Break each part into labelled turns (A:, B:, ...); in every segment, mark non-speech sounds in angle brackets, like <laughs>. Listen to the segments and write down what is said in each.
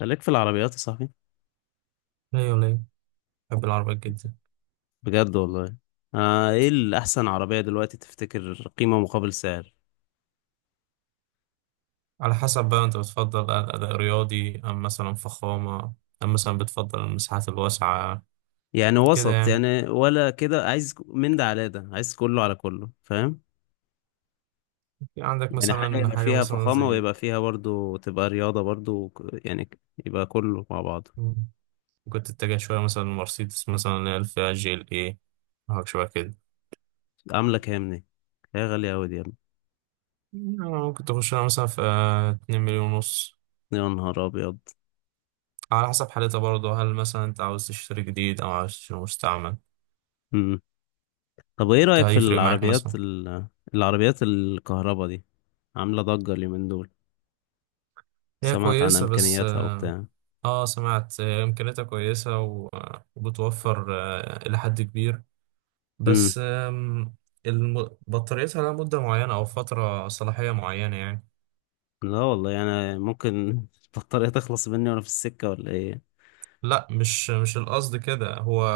A: خليك في العربيات يا صاحبي.
B: لا ولا، بحب العربيات جدا.
A: بجد والله. ايه الأحسن عربية دلوقتي تفتكر قيمة مقابل سعر؟
B: على حسب بقى، انت بتفضل اداء رياضي ام مثلا فخامه، ام مثلا بتفضل المساحات الواسعه؟
A: يعني
B: كده
A: وسط
B: يعني.
A: يعني، ولا كده عايز من ده على ده، عايز كله على كله، فاهم؟
B: في عندك
A: يعني حاجة
B: مثلا
A: يبقى
B: حاجه
A: فيها
B: مثلا
A: فخامة
B: زي؟
A: ويبقى فيها برضو تبقى رياضة برضو يبقى كله مع بعض.
B: مم. ممكن تتجه شويه مثلا مرسيدس، مثلا اللي هي الفئه GLE، حاجه شويه كده.
A: عاملة كام دي؟ هي غالية أوي دي يا ابني.
B: يعني ممكن تخش لها مثلا في 2 مليون ونص.
A: يا نهار أبيض.
B: على حسب حالتها برضه، هل مثلا انت عاوز تشتري جديد او عاوز تشتري مستعمل؟
A: مم. طب ايه رأيك
B: ده
A: في
B: هيفرق معاك مثلا.
A: العربيات الكهرباء دي؟ عاملة ضجة اليومين دول.
B: هي
A: سمعت عن
B: كويسه بس
A: إمكانياتها وبتاع.
B: اه سمعت امكانياتها كويسه وبتوفر الى حد كبير. بس بطاريتها لها مده معينه او فتره صلاحيه معينه يعني.
A: لا والله انا ممكن <laughs> البطارية تخلص مني وانا في السكة ولا ايه.
B: لا، مش القصد كده هو.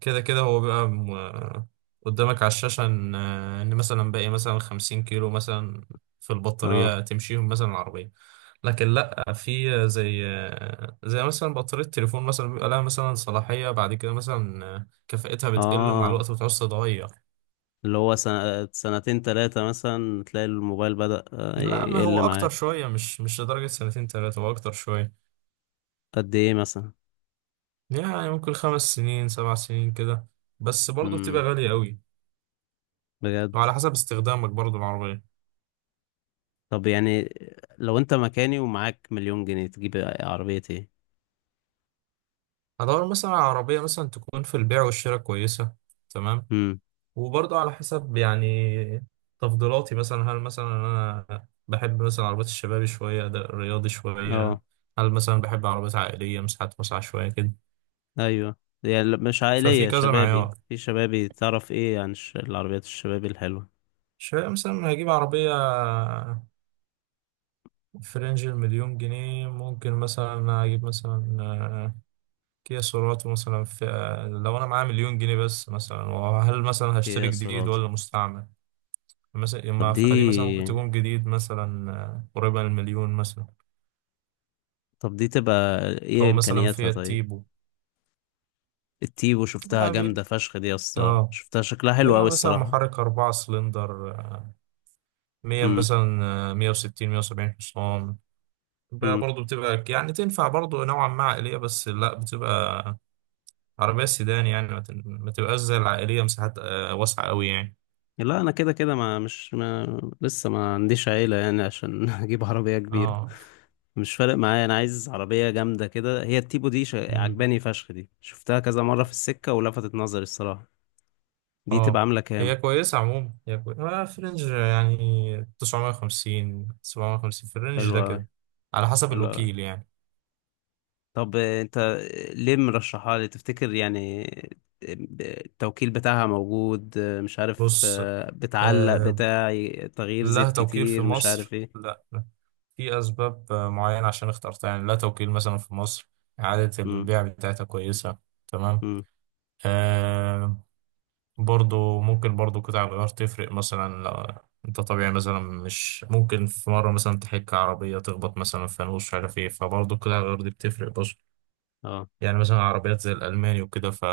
B: كده كده هو بيبقى قدامك على الشاشة إن مثلا باقي مثلا 50 كيلو مثلا في
A: اه.
B: البطارية، تمشيهم مثلا العربية. لكن لأ، في زي زي مثلا بطارية التليفون مثلا، بيبقى لها مثلا صلاحية بعد كده مثلا كفاءتها بتقل مع
A: اه،
B: الوقت وتعوز تتغير.
A: اللي هو سنة سنتين تلاتة مثلا تلاقي الموبايل بدأ
B: لا، ما هو
A: يقل
B: أكتر
A: معاك.
B: شوية، مش لدرجة سنتين تلاتة، هو أكتر شوية.
A: قد ايه مثلا؟
B: يعني ممكن 5 سنين 7 سنين كده. بس برضه بتبقى
A: امم
B: غالية أوي.
A: بجد.
B: وعلى حسب استخدامك برضو العربية.
A: طب يعني، لو انت مكاني ومعاك مليون جنيه تجيب عربية ايه؟
B: هدور مثلا على عربية مثلا تكون في البيع والشراء كويسة. تمام.
A: امم
B: وبرضو على حسب يعني تفضيلاتي، مثلا هل مثلا أنا بحب مثلا عربيات الشباب شوية ده رياضي شوية،
A: اه،
B: هل مثلا بحب عربيات عائلية مساحات واسعة شوية كده.
A: ايوه. يعني مش
B: ففي
A: عائلية،
B: كذا
A: شبابي
B: معيار.
A: في شبابي. تعرف ايه عن العربيات الشبابي الحلوة؟
B: شوية مثلا هجيب عربية في رينج المليون جنيه، ممكن مثلا أجيب مثلا كيا سيراتو مثلا في. لو انا معايا مليون جنيه بس مثلا، وهل مثلا
A: ايه
B: هشتري
A: يا
B: جديد
A: سرعة؟
B: ولا مستعمل مثلا،
A: طب
B: ما
A: دي،
B: فدي مثلا ممكن تكون جديد مثلا قريبة من المليون مثلا.
A: تبقى ايه
B: او مثلا
A: امكانياتها
B: فيات
A: طيب؟
B: تيبو.
A: التيبو شفتها
B: اه
A: جامدة فشخ دي يا اسطى،
B: آه.
A: شفتها شكلها حلو أوي
B: يعني مثلا
A: الصراحة.
B: محرك 4 سلندر 100
A: مم.
B: مثلا 160 170 حصان. بقى
A: مم.
B: برضه بتبقى يعني تنفع برضه نوعا ما عائلية، بس لا بتبقى عربية سيدان يعني. ما تبقاش زي العائلية مساحات واسعة أوي يعني.
A: لا أنا كده كده ما مش ما لسه ما عنديش عيلة يعني عشان <laughs> أجيب عربية كبيرة.
B: اه
A: مش فارق معايا، أنا عايز عربية جامدة كده. هي التيبو دي عجباني فشخ دي، شفتها كذا مرة في السكة ولفتت نظري الصراحة. دي تبقى
B: اه،
A: عاملة كام؟
B: هي كويسة عموما، هي كويسة في رينج يعني 950 750، في الرينج ده
A: حلوة أوي.
B: كده. على حسب
A: حلوة أوي.
B: الوكيل يعني.
A: طب، انت ليه مرشحها لي تفتكر يعني؟ آه، التوكيل بتاعها موجود؟ مش عارف،
B: بص
A: بتعلق
B: آه
A: بتاع تغيير
B: لها
A: زيت
B: توكيل في
A: كتير مش عارف
B: مصر.
A: ايه.
B: لا لا. في أسباب معينة عشان اخترتها يعني، لها توكيل مثلا في مصر. إعادة
A: امم.
B: البيع بتاعتها كويسة. تمام.
A: امم.
B: آه برضو ممكن برضو قطع الغيار تفرق مثلا، لو انت طبيعي مثلا مش ممكن في مرة مثلا تحك عربية تخبط مثلا في فانوس مش عارف ايه، فبرضو قطع الغيار دي بتفرق.
A: اه.
B: يعني مثلا عربيات زي الألماني وكده،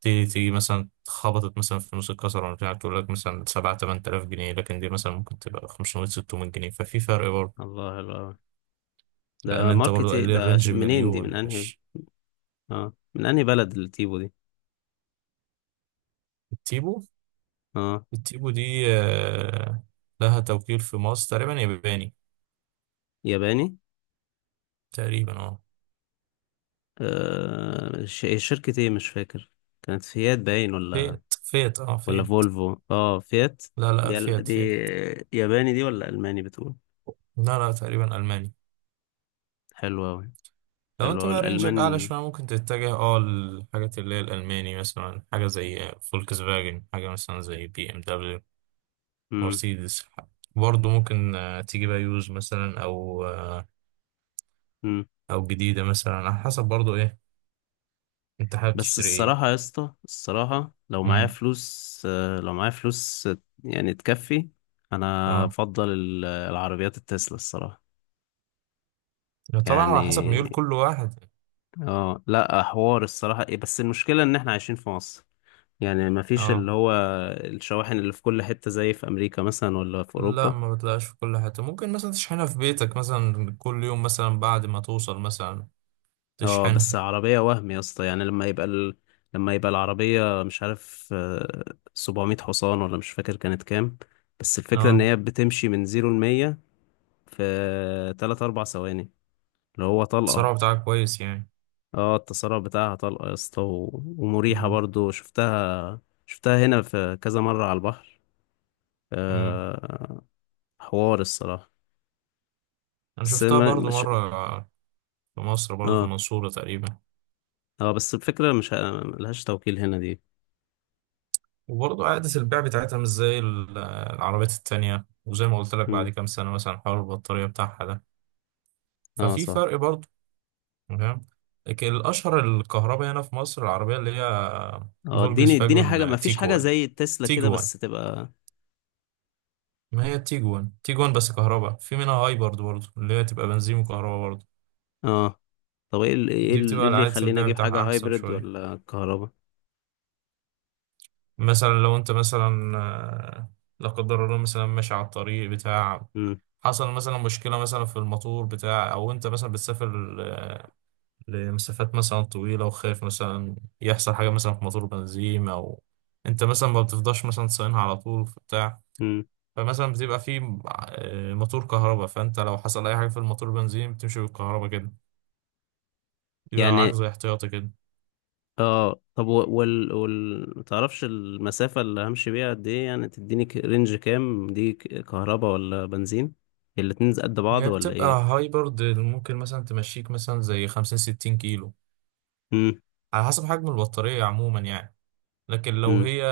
B: تيجي تيجي مثلا اتخبطت مثلا في نص الكسر ولا بتاع، تقول لك مثلا سبعة تمن تلاف جنيه، لكن دي مثلا ممكن تبقى خمسمية ستمية جنيه، ففي فرق برضه.
A: الله، حلو أوي.
B: لأن
A: ده
B: أنت برضه
A: ماركت إيه؟
B: قال لي
A: ده
B: الرينج
A: منين دي؟ من
B: مليون
A: انهي؟
B: مش.
A: اه، من انهي بلد التيبو دي؟
B: التيبو.
A: اه،
B: التيبو دي لها توكيل في مصر، تقريبا ياباني.
A: ياباني.
B: تقريبا اه.
A: شركة ايه مش فاكر. كانت فيات باين، ولا
B: فيت فيت اه
A: ولا
B: فيت.
A: فولفو؟ اه فيات.
B: لا لا
A: دي
B: فيت
A: دي
B: فيت.
A: ياباني دي ولا الماني بتقول؟
B: لا لا، تقريبا ألماني.
A: حلوة أوي.
B: لو
A: اللي
B: انت
A: هو
B: بقى رينجك اعلى
A: الألمان.
B: شويه، ممكن تتجه للحاجات اللي هي الالماني، مثلا حاجه زي فولكس فاجن، حاجه مثلا زي BMW
A: مم.
B: مرسيدس. برضه ممكن تيجي بقى يوز مثلا، او
A: مم.
B: او جديده مثلا، على حسب برضه ايه انت حابب
A: بس
B: تشتري ايه.
A: الصراحة يا اسطى الصراحة، لو معايا
B: امم.
A: فلوس آه، لو معايا فلوس آه، يعني تكفي، أنا
B: اه،
A: أفضل العربيات التسلا الصراحة.
B: طبعا على حسب
A: يعني
B: ميول كل واحد.
A: اه، لا، حوار الصراحة ايه، بس المشكلة إن احنا عايشين في مصر. يعني مفيش اللي
B: اه
A: هو الشواحن اللي في كل حتة زي في أمريكا مثلا ولا في
B: لا،
A: أوروبا.
B: ما بتلاقيش في كل حته، ممكن مثلا تشحنها في بيتك مثلا كل يوم مثلا بعد ما توصل مثلا
A: اه، بس
B: تشحنها.
A: عربية وهم يا اسطى. يعني لما يبقى العربية مش عارف، 700 حصان ولا مش فاكر كانت كام. بس الفكرة ان
B: اه
A: هي بتمشي من زيرو لمية في تلات أربع ثواني، اللي هو طلقة.
B: السرعه بتاعك كويس يعني.
A: اه، التسارع بتاعها طلقة يا اسطى، ومريحة برضو. شفتها هنا في كذا مرة على البحر.
B: امم.
A: آه... حوار الصراحة.
B: انا
A: بس
B: شفتها
A: الم-
B: برضو
A: مش...
B: مرة في مصر برضو، في
A: اه.
B: المنصورة تقريبا.
A: اه، بس الفكرة مش ه- ملهاش توكيل هنا دي.
B: وبرضو عادة البيع بتاعتها مش زي العربيات التانية، وزي ما قلت لك بعد
A: مم.
B: كام سنة مثلا حوار البطارية بتاعها ده.
A: اه
B: ففي
A: صح.
B: فرق برضو. تمام. لكن الأشهر الكهرباء هنا في مصر العربية اللي هي
A: اه،
B: فولكس
A: اديني اديني حاجة، ما
B: فاجون
A: فيش حاجة
B: تيجوان.
A: زي تسلا كده
B: تيجوان.
A: بس تبقى.
B: ما هي تيجوان تيجوان بس كهرباء، في منها هايبرد برضو اللي هي تبقى بنزين وكهرباء برضو.
A: اه. طب ايه
B: دي بتبقى
A: إيه اللي
B: عادة
A: يخليني
B: البيع
A: اجيب حاجة
B: بتاعها أحسن
A: هايبرد
B: شوية.
A: ولا كهرباء؟
B: مثلا لو أنت مثلا لا قدر الله مثلا ماشي على الطريق بتاع،
A: امم.
B: حصل مثلا مشكلة مثلا في الموتور بتاع، أو أنت مثلا بتسافر لمسافات مثلا طويلة، وخايف مثلا يحصل حاجة مثلا في موتور بنزين، أو أنت مثلا ما بتفضاش مثلا تصينها على طول في بتاع،
A: امم.
B: فمثلا بتبقى في موتور كهرباء، فأنت لو حصل أي حاجة في الموتور بنزين بتمشي بالكهرباء كده، بيبقى معاك
A: يعني
B: زي احتياطي كده.
A: اه. طب، وال ما تعرفش المسافة اللي همشي بيها قد ايه، يعني تديني رينج كام؟ دي كهرباء ولا بنزين؟ الاتنين قد بعض
B: هي
A: ولا
B: بتبقى
A: ايه؟
B: هايبرد، ممكن مثلا تمشيك مثلا زي 50-60 كيلو،
A: امم.
B: على حسب حجم البطارية عموما يعني. لكن لو
A: امم.
B: هي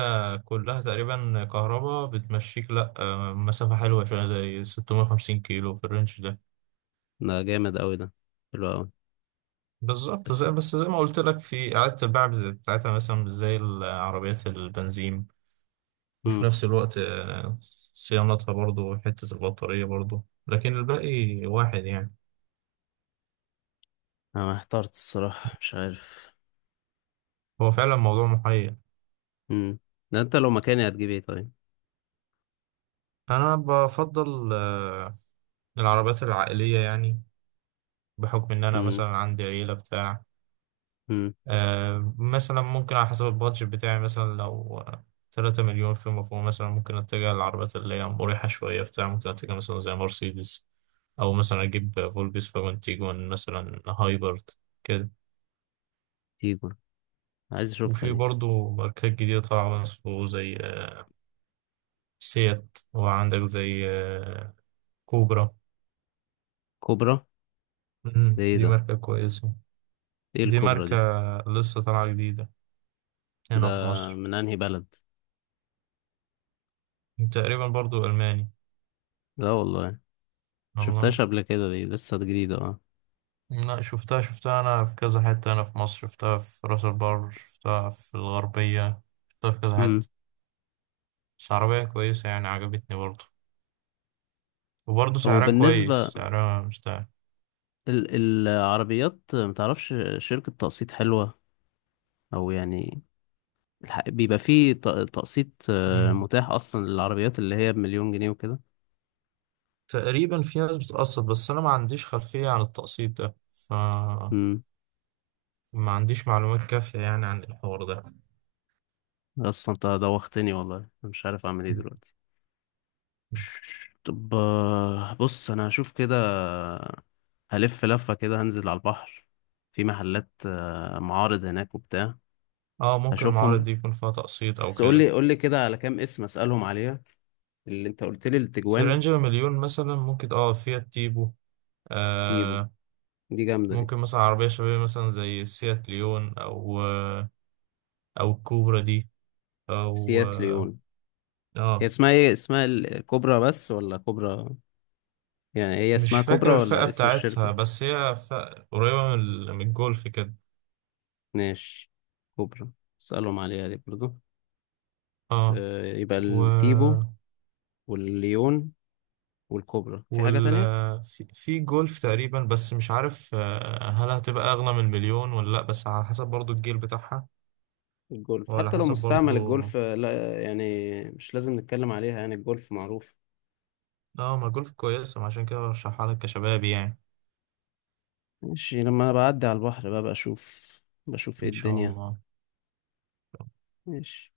B: كلها تقريبا كهرباء، بتمشيك لأ مسافة حلوة شوية زي 650 كيلو في الرينج ده.
A: ده جامد قوي ده، حلو قوي.
B: بالظبط
A: بس.
B: زي بس، زي ما قلت لك، في إعادة البيع بتاعتها مثلا مش زي العربيات البنزين وفي
A: امم
B: نفس الوقت صيانتها برضو وحتة البطارية برضو، لكن الباقي واحد يعني.
A: انا احترت الصراحة مش عارف.
B: هو فعلا موضوع محير.
A: امم ده انت لو مكاني هتجيب ايه طيب؟
B: أنا بفضل العربيات العائلية يعني، بحكم إن أنا
A: امم.
B: مثلا عندي عيلة بتاع.
A: امم.
B: مثلا ممكن على حسب البادجت بتاعي مثلا، لو 3 مليون في مفهوم مثلا، ممكن اتجه للعربيات اللي هي مريحة شوية بتاع، ممكن اتجه مثلا زي مرسيدس، أو مثلا أجيب فولبيس فاجون تيجون مثلا هايبرد كده.
A: تيجو، عايز اشوفها
B: وفي
A: دي.
B: برضو ماركات جديدة طالعة برضه، زي سيات، وعندك زي كوبرا.
A: كوبرا. ده ايه
B: دي
A: ده
B: ماركة كويسة.
A: ايه
B: دي
A: الكوبرا
B: ماركة
A: دي؟
B: لسه طالعة جديدة
A: ده
B: هنا في مصر،
A: من انهي بلد؟
B: تقريبا برضو ألماني.
A: لا والله
B: والله.
A: شفتهاش قبل كده، دي لسه جديدة اه.
B: لا شفتها، شفتها أنا في كذا حتة، أنا في مصر شفتها في راس البر، شفتها في الغربية، شفتها في كذا
A: امم.
B: حتة. بس عربية كويسة يعني، عجبتني برضه. وبرضه
A: طب
B: سعرها كويس،
A: وبالنسبة
B: سعرها مش ده.
A: ال العربيات، متعرفش شركة تقسيط حلوة؟ او يعني بيبقى فيه تقسيط
B: مم.
A: متاح اصلا للعربيات اللي هي بمليون جنيه وكده؟
B: تقريبا في ناس بتقسط، بس أنا ما عنديش خلفية عن التقسيط ده، فما
A: امم
B: عنديش معلومات كافية يعني عن الحوار ده.
A: اصلا انت دوختني والله، أنا مش عارف اعمل ايه
B: <laughs>
A: دلوقتي.
B: مم.
A: طب بص، انا هشوف كده، هلف لفة كده هنزل على البحر، في محلات، معارض هناك وبتاع.
B: اه ممكن المعارض
A: هشوفهم.
B: دي يكون فيها تقسيط أو
A: بس
B: كده.
A: قولي قولي كده على كام اسم اسألهم عليها. اللي انت قلت لي
B: في
A: التجوان،
B: رينج المليون مثلا ممكن فيها تيبو
A: تيبو
B: آه،
A: دي جامدة دي،
B: ممكن مثلا عربية شبابية مثلا زي السيات ليون، أو أو الكوبرا دي، أو
A: سيات ليون. هي
B: آه،
A: اسمها ايه؟ كوبرا بس ولا كوبرا؟ يعني هي
B: مش
A: اسمها
B: فاكر
A: كوبرا
B: الفئة
A: ولا اسم
B: بتاعتها،
A: الشركة؟
B: بس هي فئة قريبة من من الجولف كده.
A: ماشي. كوبرا، اسألهم عليها دي برضو.
B: اه،
A: يبقى
B: و
A: التيبو والليون والكوبرا. في حاجة
B: وال
A: تانية؟
B: في في جولف تقريبا، بس مش عارف هل هتبقى أغلى من المليون ولا لأ، بس على حسب برضو الجيل بتاعها،
A: الجولف
B: وعلى
A: حتى لو
B: حسب
A: مستعمل،
B: برضو.
A: الجولف لا يعني مش لازم نتكلم عليها يعني الجولف معروف.
B: اه، ما جولف كويسة ما عشان كده برشحها لك كشباب يعني.
A: ماشي، لما انا بعدي على البحر بقى بشوف ايه
B: إن شاء
A: الدنيا.
B: الله.
A: ماشي.